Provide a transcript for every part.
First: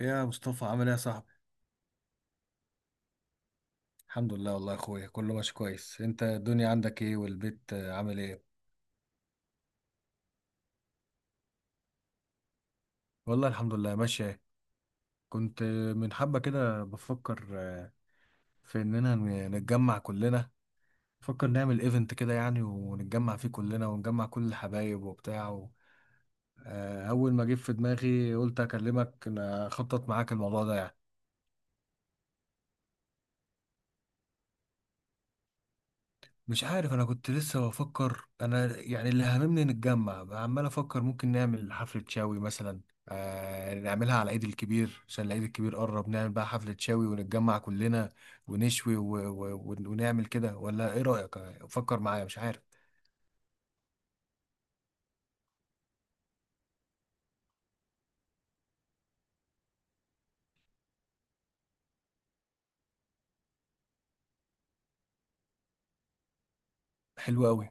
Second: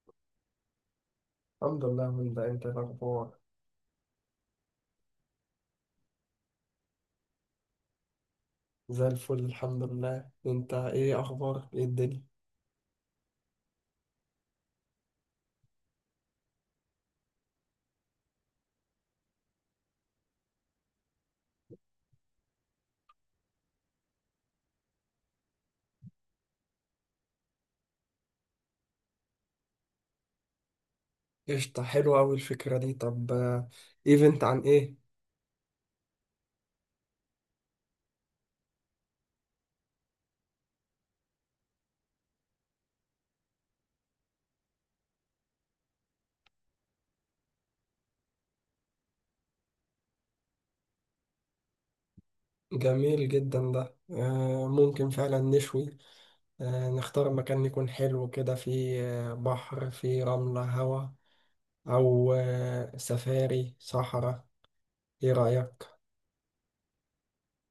يا مصطفى عامل ايه يا صاحبي؟ الحمد لله، من ده. انت إيه الاخبار؟ الحمد لله والله يا اخويا، كله ماشي كويس. انت الدنيا عندك ايه والبيت، عامل ايه؟ زي الفل، الحمد لله. انت ايه اخبارك؟ ايه الدنيا؟ والله الحمد لله ماشية. كنت من حبة كده بفكر في اننا نتجمع كلنا. بفكر نعمل ايفنت كده يعني، ونتجمع فيه كلنا ونجمع كل الحبايب وبتاع اول ما جه في دماغي قلت اكلمك، اخطط معاك الموضوع ده يعني. قشطة، حلوة اوي الفكرة دي. طب ايفنت عن ايه؟ مش عارف، انا كنت لسه بفكر انا، يعني اللي هممني نتجمع، عمال افكر ممكن نعمل حفلة شاوي مثلا. نعملها على العيد الكبير، عشان العيد الكبير قرب، نعمل بقى حفلة شاوي ونتجمع كلنا ونشوي ونعمل كده، ولا ايه رأيك؟ فكر معايا، مش عارف. جميل جدا ده. ممكن فعلا نشوي. نختار مكان يكون حلو كده، فيه بحر، فيه رملة، هوا. او سفاري صحراء. ايه رأيك؟ حلو قوي.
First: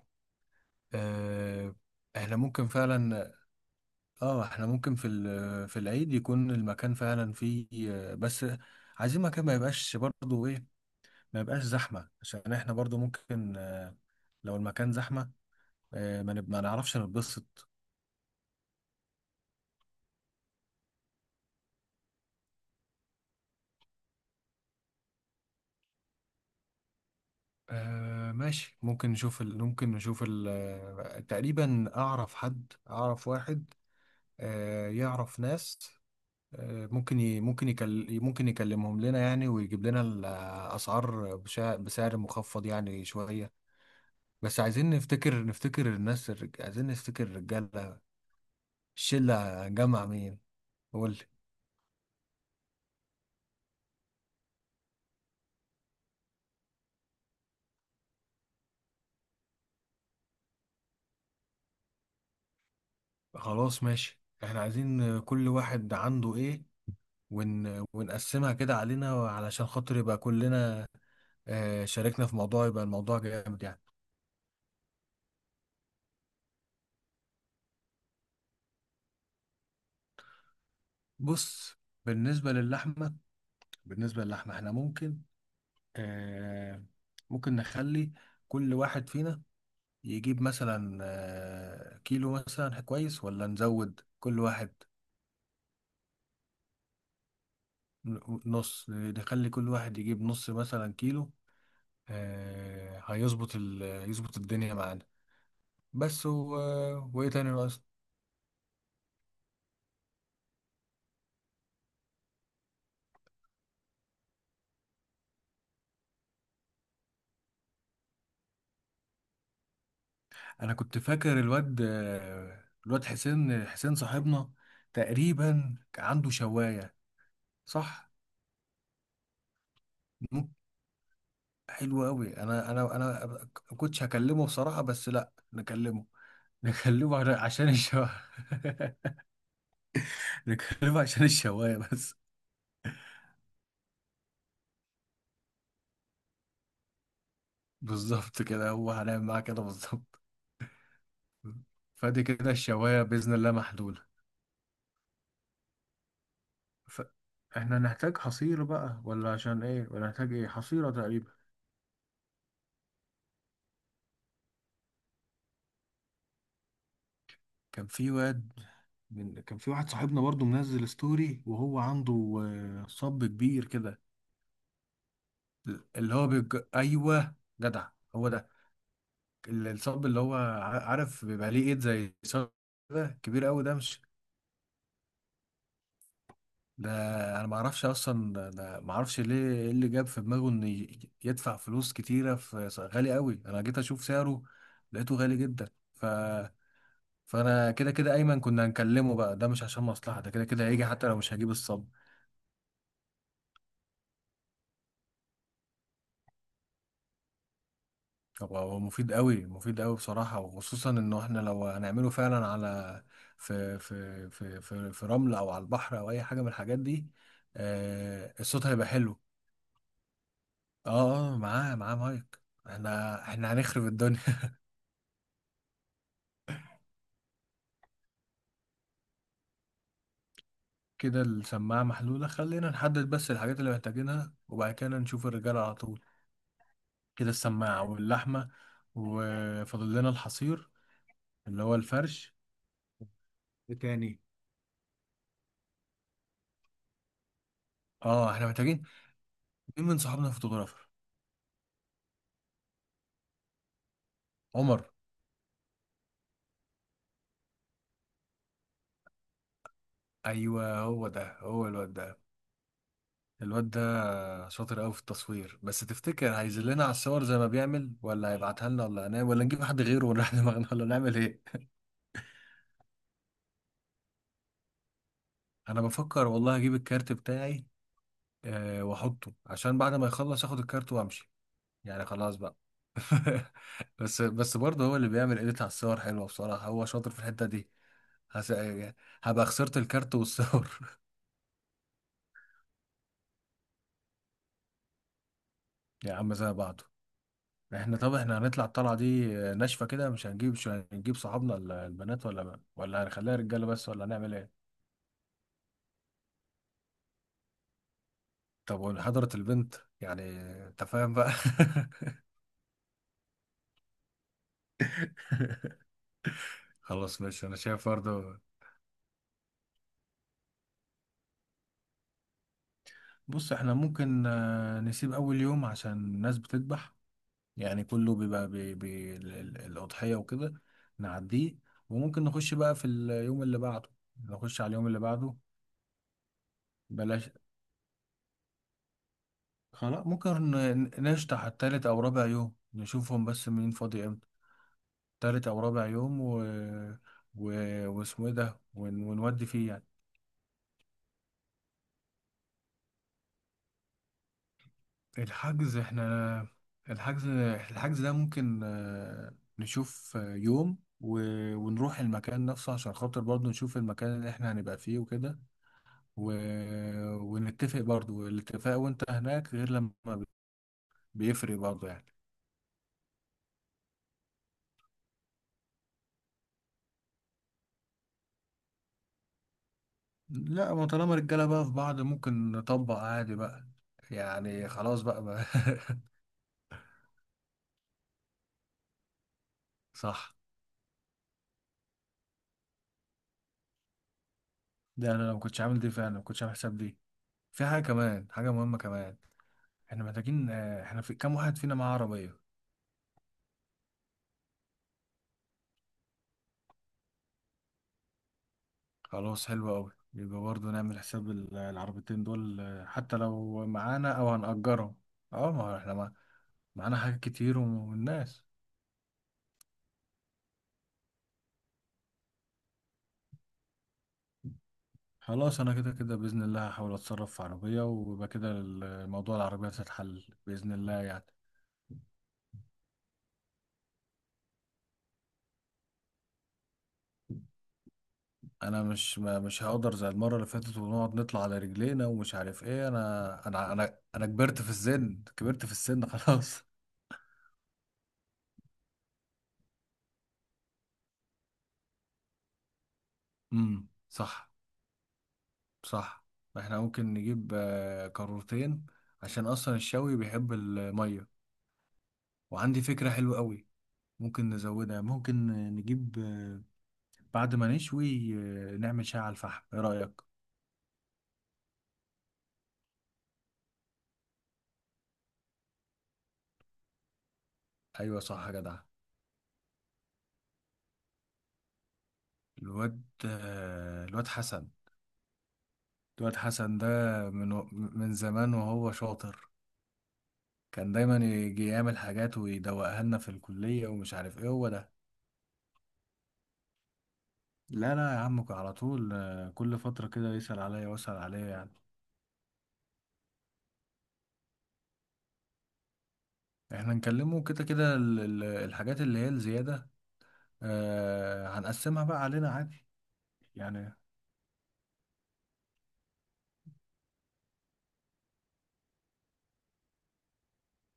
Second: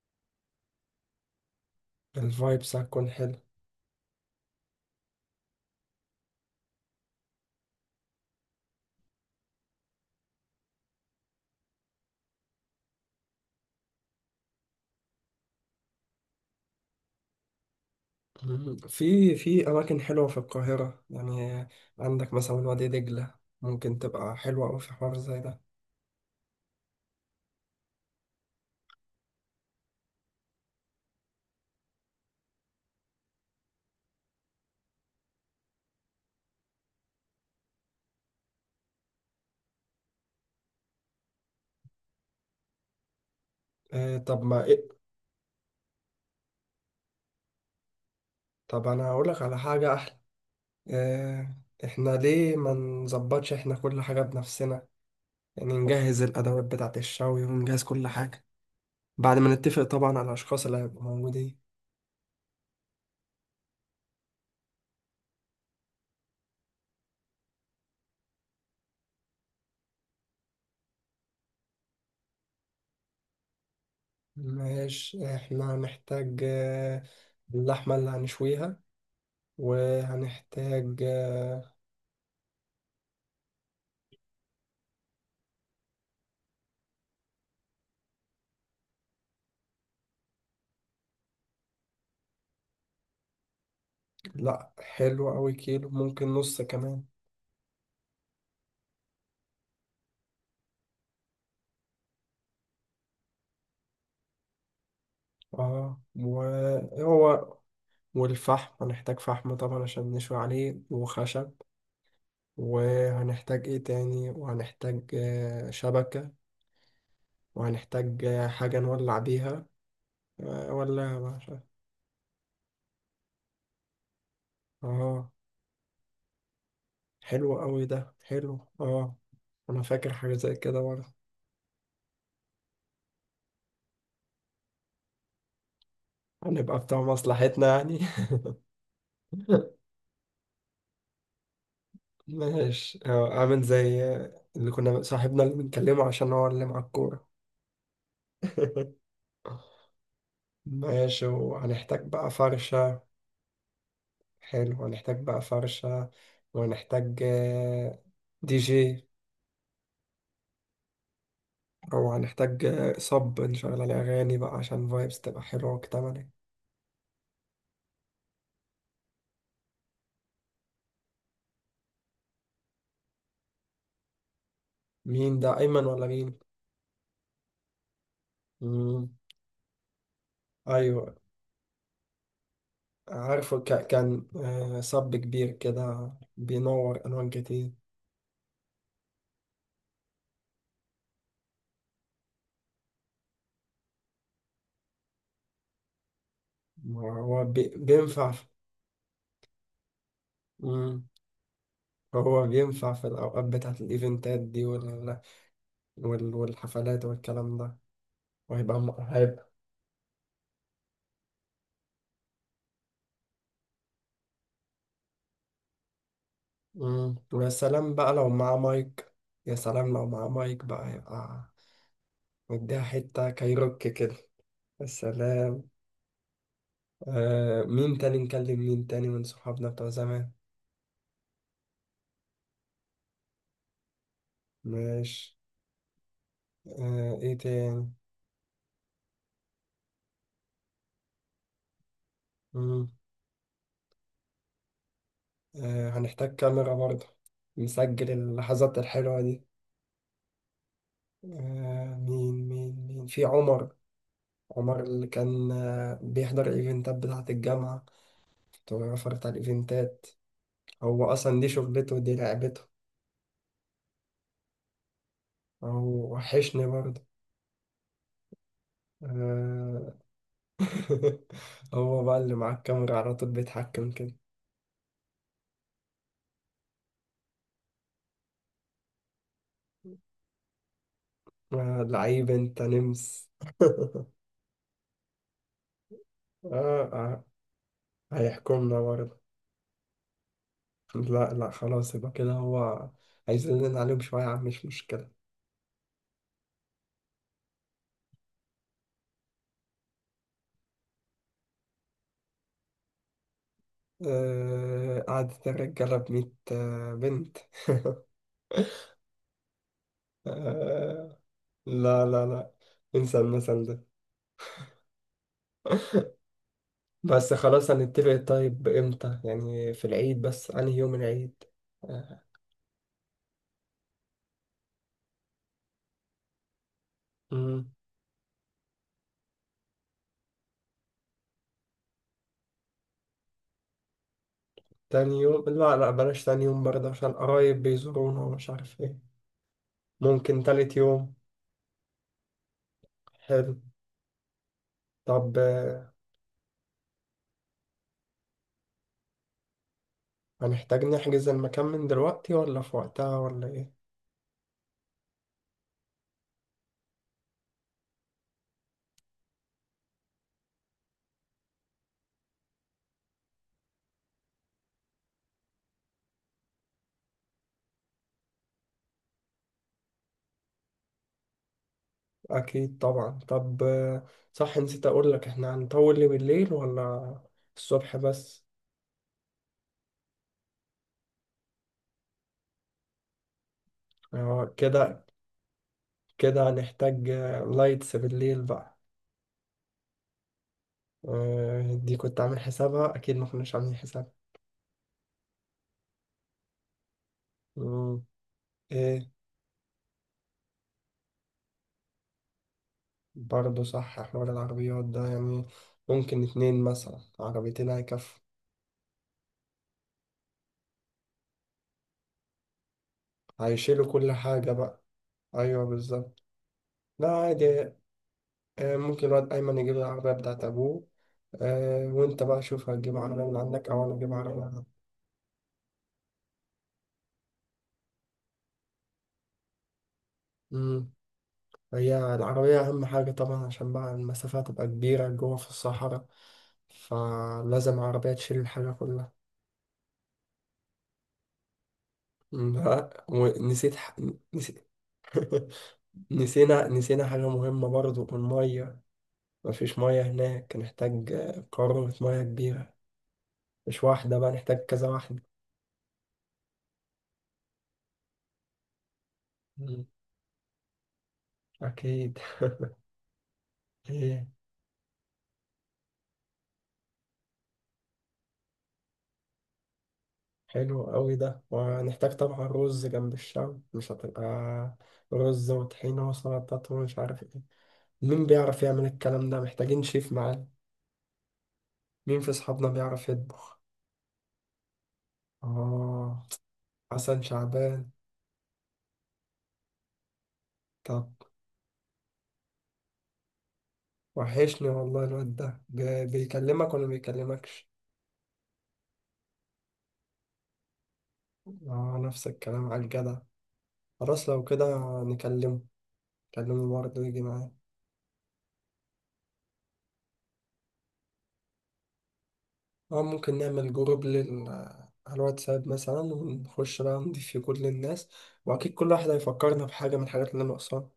آه. احنا ممكن الفايبس هتكون فعلا. حلو. اه، احنا ممكن في في العيد يكون المكان فعلا فيه، بس عايزين مكان ما يبقاش برضه ايه، ما يبقاش زحمة، عشان احنا برضو ممكن لو المكان زحمة ما نعرفش نتبسط. مم. في أماكن حلوة في القاهرة، يعني. عندك مثلا وادي دجلة، ممكن تبقى حلوة أوي في حوار زي ده. ماشي، ممكن نشوف ال... ممكن نشوف ال... آه، تقريبا أعرف حد، أعرف واحد يعرف ناس، ممكن يكلمهم لنا يعني، ويجيب لنا الأسعار بسعر مخفض يعني شوية. طب بس ما إيه. عايزين نفتكر، عايزين نفتكر الرجالة. طب أنا هقولك على الشلة حاجة جمع أحلى. مين؟ قول. آه إحنا ليه ما نظبطش إحنا كل حاجة بنفسنا؟ يعني نجهز الأدوات بتاعة الشوي ونجهز كل حاجة، بعد ما نتفق طبعا على الأشخاص اللي هيبقوا موجودين. خلاص ماشي، احنا عايزين كل واحد عنده ايه ونقسمها كده علينا، علشان خاطر يبقى كلنا شاركنا في موضوع، يبقى الموضوع جامد يعني. ماشي، إحنا هنحتاج اللحمة اللي هنشويها، وهنحتاج بص، بالنسبة للحمة، احنا ممكن آه، ممكن نخلي كل واحد فينا يجيب مثلا كيلو مثلا، كويس؟ ولا نزود كل لا، واحد حلو أوي، كيلو ممكن نص كمان. نص، نخلي كل واحد يجيب نص مثلا كيلو آه، هيظبط ال... يظبط الدنيا معانا. اه، بس وايه تاني وهو. ناقص؟ والفحم هنحتاج فحم طبعا عشان نشوي عليه، وخشب. وهنحتاج ايه تاني؟ وهنحتاج شبكة. وهنحتاج حاجة نولع بيها انا كنت ولا فاكر باشا. الواد الواد حسين، حسين صاحبنا اه، تقريبا عنده شوايه. حلو أوي صح. ده، حلو، اه. أنا فاكر حاجة مم. زي كده برضه. حلو قوي. انا ما كنتش هكلمه بصراحه، بس لا نكلمه، هنبقى بتوع نكلمه مصلحتنا عشان يعني. الشوايه. نكلمه عشان الشوايه بس. ماشي، عامل زي اللي كنا صاحبنا اللي بنكلمه، عشان هو اللي مع الكورة. بالظبط كده، هو هنعمل معاه كده بالظبط. ماشي، وهنحتاج فدي بقى كده فرشة. الشوايه باذن الله محلوله. حلو، هنحتاج بقى فرشة. ف... وهنحتاج احنا نحتاج دي حصير بقى، جي، ولا عشان ايه، ولا نحتاج ايه؟ حصيره تقريبا. أو هنحتج صب نشغل عليه أغاني بقى عشان فايبس تبقى حلوة وكتملة. كان في واد كان في واحد صاحبنا برضو منزل ستوري، وهو عنده صب كبير كده. مين ده؟ أيمن ولا اللي هو مين؟ ايوه، جدع، هو ده. مم. الصب اللي هو أيوة. عارف، بيبقى ليه ايد زي صب كده، كبير عارفه، قوي، ده مش، كان صب كبير كده ده بينور ألوان انا ما كتير. اعرفش اصلا، ده ما اعرفش ليه ايه اللي جاب في دماغه ان يدفع فلوس كتيره في غالي قوي، انا جيت اشوف سعره لقيته غالي جدا هو فانا كده كده بينفع ايمن في- كنا هنكلمه بقى، ده مش عشان مصلحه، ده كده كده هيجي مم. حتى لو مش هجيب الصب. هو بينفع في الأوقات بتاعت الإيفنتات دي، والحفلات والكلام ده. هو وهيبقى هو م... مفيد قوي، هيبقى مفيد قوي بصراحة، وخصوصا انه احنا لو هنعمله فعلا على في رمل او على البحر او اي حاجة من الحاجات دي. مم. ويا سلام بقى لو آه، معاه الصوت هيبقى مايك. حلو. يا سلام، لو معاه مايك بقى اه، اه، يبقى معاه مايك. مديها حتة احنا هنخرب كايروكي كده. الدنيا. يا سلام. مين تاني نكلم؟ مين تاني من صحابنا بتوع زمان؟ كده السماعة محلولة، خلينا نحدد بس الحاجات اللي محتاجينها، وبعد كده نشوف ماشي. الرجالة على طول. كده ايه السماعة تاني؟ واللحمة، وفاضل لنا الحصير اللي هو الفرش. مم. إيه تاني؟ هنحتاج كاميرا برضه، نسجل اه، احنا اللحظات محتاجين، الحلوة دي. مين من صحابنا فوتوغرافر؟ مين في عمر؟ عمر عمر. اللي كان بيحضر الايفنتات بتاعة الجامعة، فوتوغرافر بتاع الايفنتات. ايوه، هو هو ده، اصلا دي هو الواد شغلته، دي ده. لعبته. الواد ده شاطر قوي في التصوير، بس هو تفتكر وحشني هيذلنا على برضه. الصور زي ما بيعمل، ولا هيبعتها لنا، ولا هنعمل، ولا نجيب حد آه. غيره ونريح دماغنا، ولا نعمل ايه؟ هو بقى اللي معاه الكاميرا على طول بيتحكم كده. انا بفكر والله اجيب الكارت بتاعي واحطه، عشان بعد ما يخلص اخد الكارت وامشي. آه. يعني لعيب خلاص بقى. انت نمس. بس برضه هو اللي بيعمل اديت على الصور، حلوه بصراحه، آه. هو شاطر في آه. الحته دي. هس... هيحكمنا برضه. هبقى خسرت الكارت والصور. لا، لا، خلاص يبقى كده هو هيزلنا عليهم شوية، يا عم، مش مشكلة. يا عم زي بعضه. طب احنا هنطلع الطلعة دي ناشفة كده؟ مش هنجيب صحابنا البنات، ولا هنخليها رجالة بس، ولا هنعمل ايه؟ آه. قعدت الرجالة بميت بنت. طب وحضرت البنت يعني؟ انت فاهم آه. بقى. لا، لا، لا، انسى المثل ده. خلاص بس ماشي، انا خلاص شايف هنتفق. برضه. طيب امتى يعني؟ في العيد، بس انهي يوم العيد؟ بص، احنا ممكن نسيب اول يوم عشان الناس بتذبح، آه. يعني كله بيبقى الأضحية وكده، نعديه، وممكن نخش بقى في اليوم اللي بعده، نخش على اليوم اللي تاني بعده. يوم، لا، لا، بلاش تاني يوم برضه، عشان بلاش. قرايب بيزورونا ومش عارف ايه. خلاص ممكن ممكن تالت يوم. نشطح التالت او رابع يوم، نشوفهم، بس حلو. مين فاضي امتى؟ طب تالت او رابع يوم و... واسمه ايه ده ونودي فيه يعني. هنحتاج نحجز المكان من دلوقتي ولا في وقتها ولا ايه؟ الحجز، احنا الحجز الحجز ده ممكن نشوف يوم ونروح المكان نفسه، عشان خاطر برضه نشوف المكان اللي احنا هنبقى فيه وكده، و... ونتفق برضه، الاتفاق وانت هناك غير، لما بيفرق برضه يعني. اكيد طبعا. طب صح، نسيت اقول لك، احنا هنطول ليه بالليل ولا الصبح بس؟ لا، ما طالما رجالة بقى في بعض، ممكن نطبق عادي بقى يعني. خلاص كده بقى. كده هنحتاج لايتس بالليل بقى. صح. دي كنت عامل حسابها؟ اكيد ما كناش عاملين حسابها. ده انا ما كنتش عامل دي فعلا، ما كنتش عامل حساب دي. في مم. حاجة مهمة آه، كمان. احنا محتاجين، احنا في كام واحد فينا معاه عربية؟ برضه صح، حوار العربيات ده يعني، ممكن 2 مثلا عربيتين هيكفوا. خلاص حلو قوي، يبقى برضه نعمل حساب العربيتين دول حتى لو هيشيلوا كل معانا او حاجة بقى. هنأجرهم. اه، ما أيوه، هو احنا بالظبط. معانا لا، حاجات كتير عادي. والناس. ممكن الواد أيمن يجيب العربية بتاعت أبوه. وأنت بقى شوف هتجيب عربية من عندك أو أنا أجيب عربية من عندي. خلاص، انا كده كده بإذن الله هحاول اتصرف في عربية، ويبقى كده الموضوع العربية هتتحل بإذن أمم، الله يعني. هي العربية أهم حاجة طبعا، عشان بقى المسافة تبقى كبيرة جوه في الصحراء، فلازم عربية تشيل الحاجة انا كلها. مش ما مش هقدر زي المرة اللي فاتت ونقعد نطلع على رجلينا ومش عارف ايه، لا، انا انا انا انا كبرت نسيت. في السن، كبرت في السن، خلاص. نسينا حاجة مهمة برضه، المية. مفيش مية هناك، نحتاج قارورة مية كبيرة. مش واحدة بقى، صح. نحتاج كذا واحدة. صح، احنا ممكن نجيب قارورتين، عشان اصلا مم. الشوي بيحب الميه. أكيد. وعندي فكرة حلوة قوي. إيه؟ ممكن نزودها، ممكن نجيب بعد ما نشوي نعمل شاي على الفحم، ايه رأيك؟ حلو أوي ده. وهنحتاج طبعا رز. جنب الشام مش هتبقى رز وطحينة وسلطات ومش عارف إيه؟ ايوه مين صح يا بيعرف جدع. يعمل الكلام ده؟ محتاجين شيف معانا. مين في أصحابنا الواد بيعرف يطبخ؟ آه. الواد حسن ده، حسن من شعبان. من زمان وهو شاطر. كان طب، دايما يجي يعمل حاجات ويدوقها لنا في الكلية، ومش عارف ايه، وحشني هو ده. والله الواد ده. بيكلمك ولا بيكلمكش؟ لا لا يا عم، على طول كل فترة كده يسأل عليا واسأل عليا يعني. آه، نفس الكلام على الجدع. خلاص، لو كده نكلمه. كلمه احنا برضه يجي نكلمه معايا. كده كده، الحاجات اللي هي الزيادة، هنقسمها بقى علينا عادي اه، ممكن نعمل يعني. جروب على الواتساب مثلا، ونخش بقى نضيف فيه كل الناس. واكيد كل واحد هيفكرنا بحاجة من الحاجات اللي ناقصاها.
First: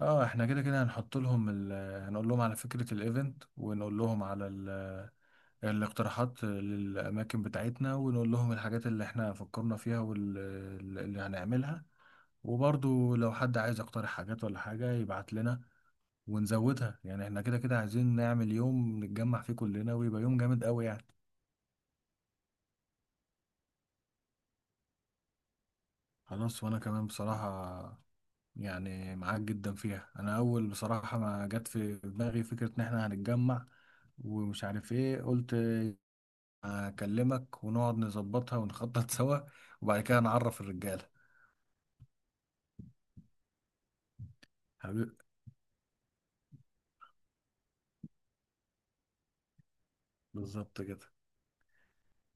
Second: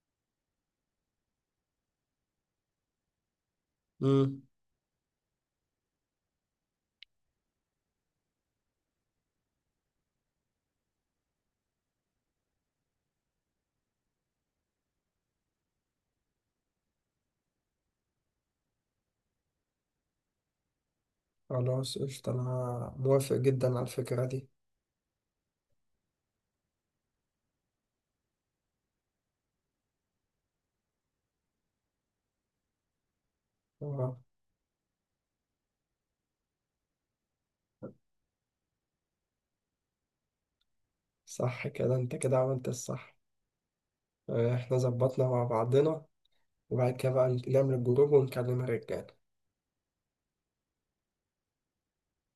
اه، احنا كده كده هنحط لهم هنقول لهم على فكرة الايفنت، ونقول لهم امم على الاقتراحات للأماكن بتاعتنا، ونقول لهم الحاجات اللي احنا فكرنا فيها واللي هنعملها، وبرضو لو حد عايز يقترح حاجات ولا حاجة يبعت لنا ونزودها، يعني احنا كده كده عايزين نعمل يوم نتجمع فيه كلنا، ويبقى يوم جامد قوي يعني. خلاص، قشطة، انا موافق جدا على الفكرة دي. خلاص، وانا كمان بصراحة يعني معاك جدا فيها. انا اول بصراحة ما جت في دماغي فكرة ان احنا هنتجمع اه، ومش عارف ايه، قلت اكلمك ونقعد نظبطها ونخطط سوا، وبعد كده نعرف الرجالة. صح، كده انت كده عملت الصح. احنا حبيبي. ظبطنا مع بعضنا. وبعد كده بقى نعمل الجروب ونكلم الرجال. بالظبط كده.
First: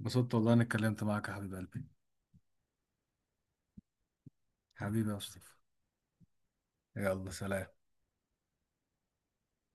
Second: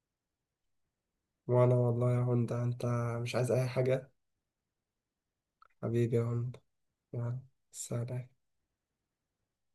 انبسطت والله اني اتكلمت معاك يا حبيب وانا قلبي. والله يا هوندا، انت مش عايز اي حاجة. حبيبي يا مصطفى. حبيبي يا هوندا. يلا يلا، سلام. سلام.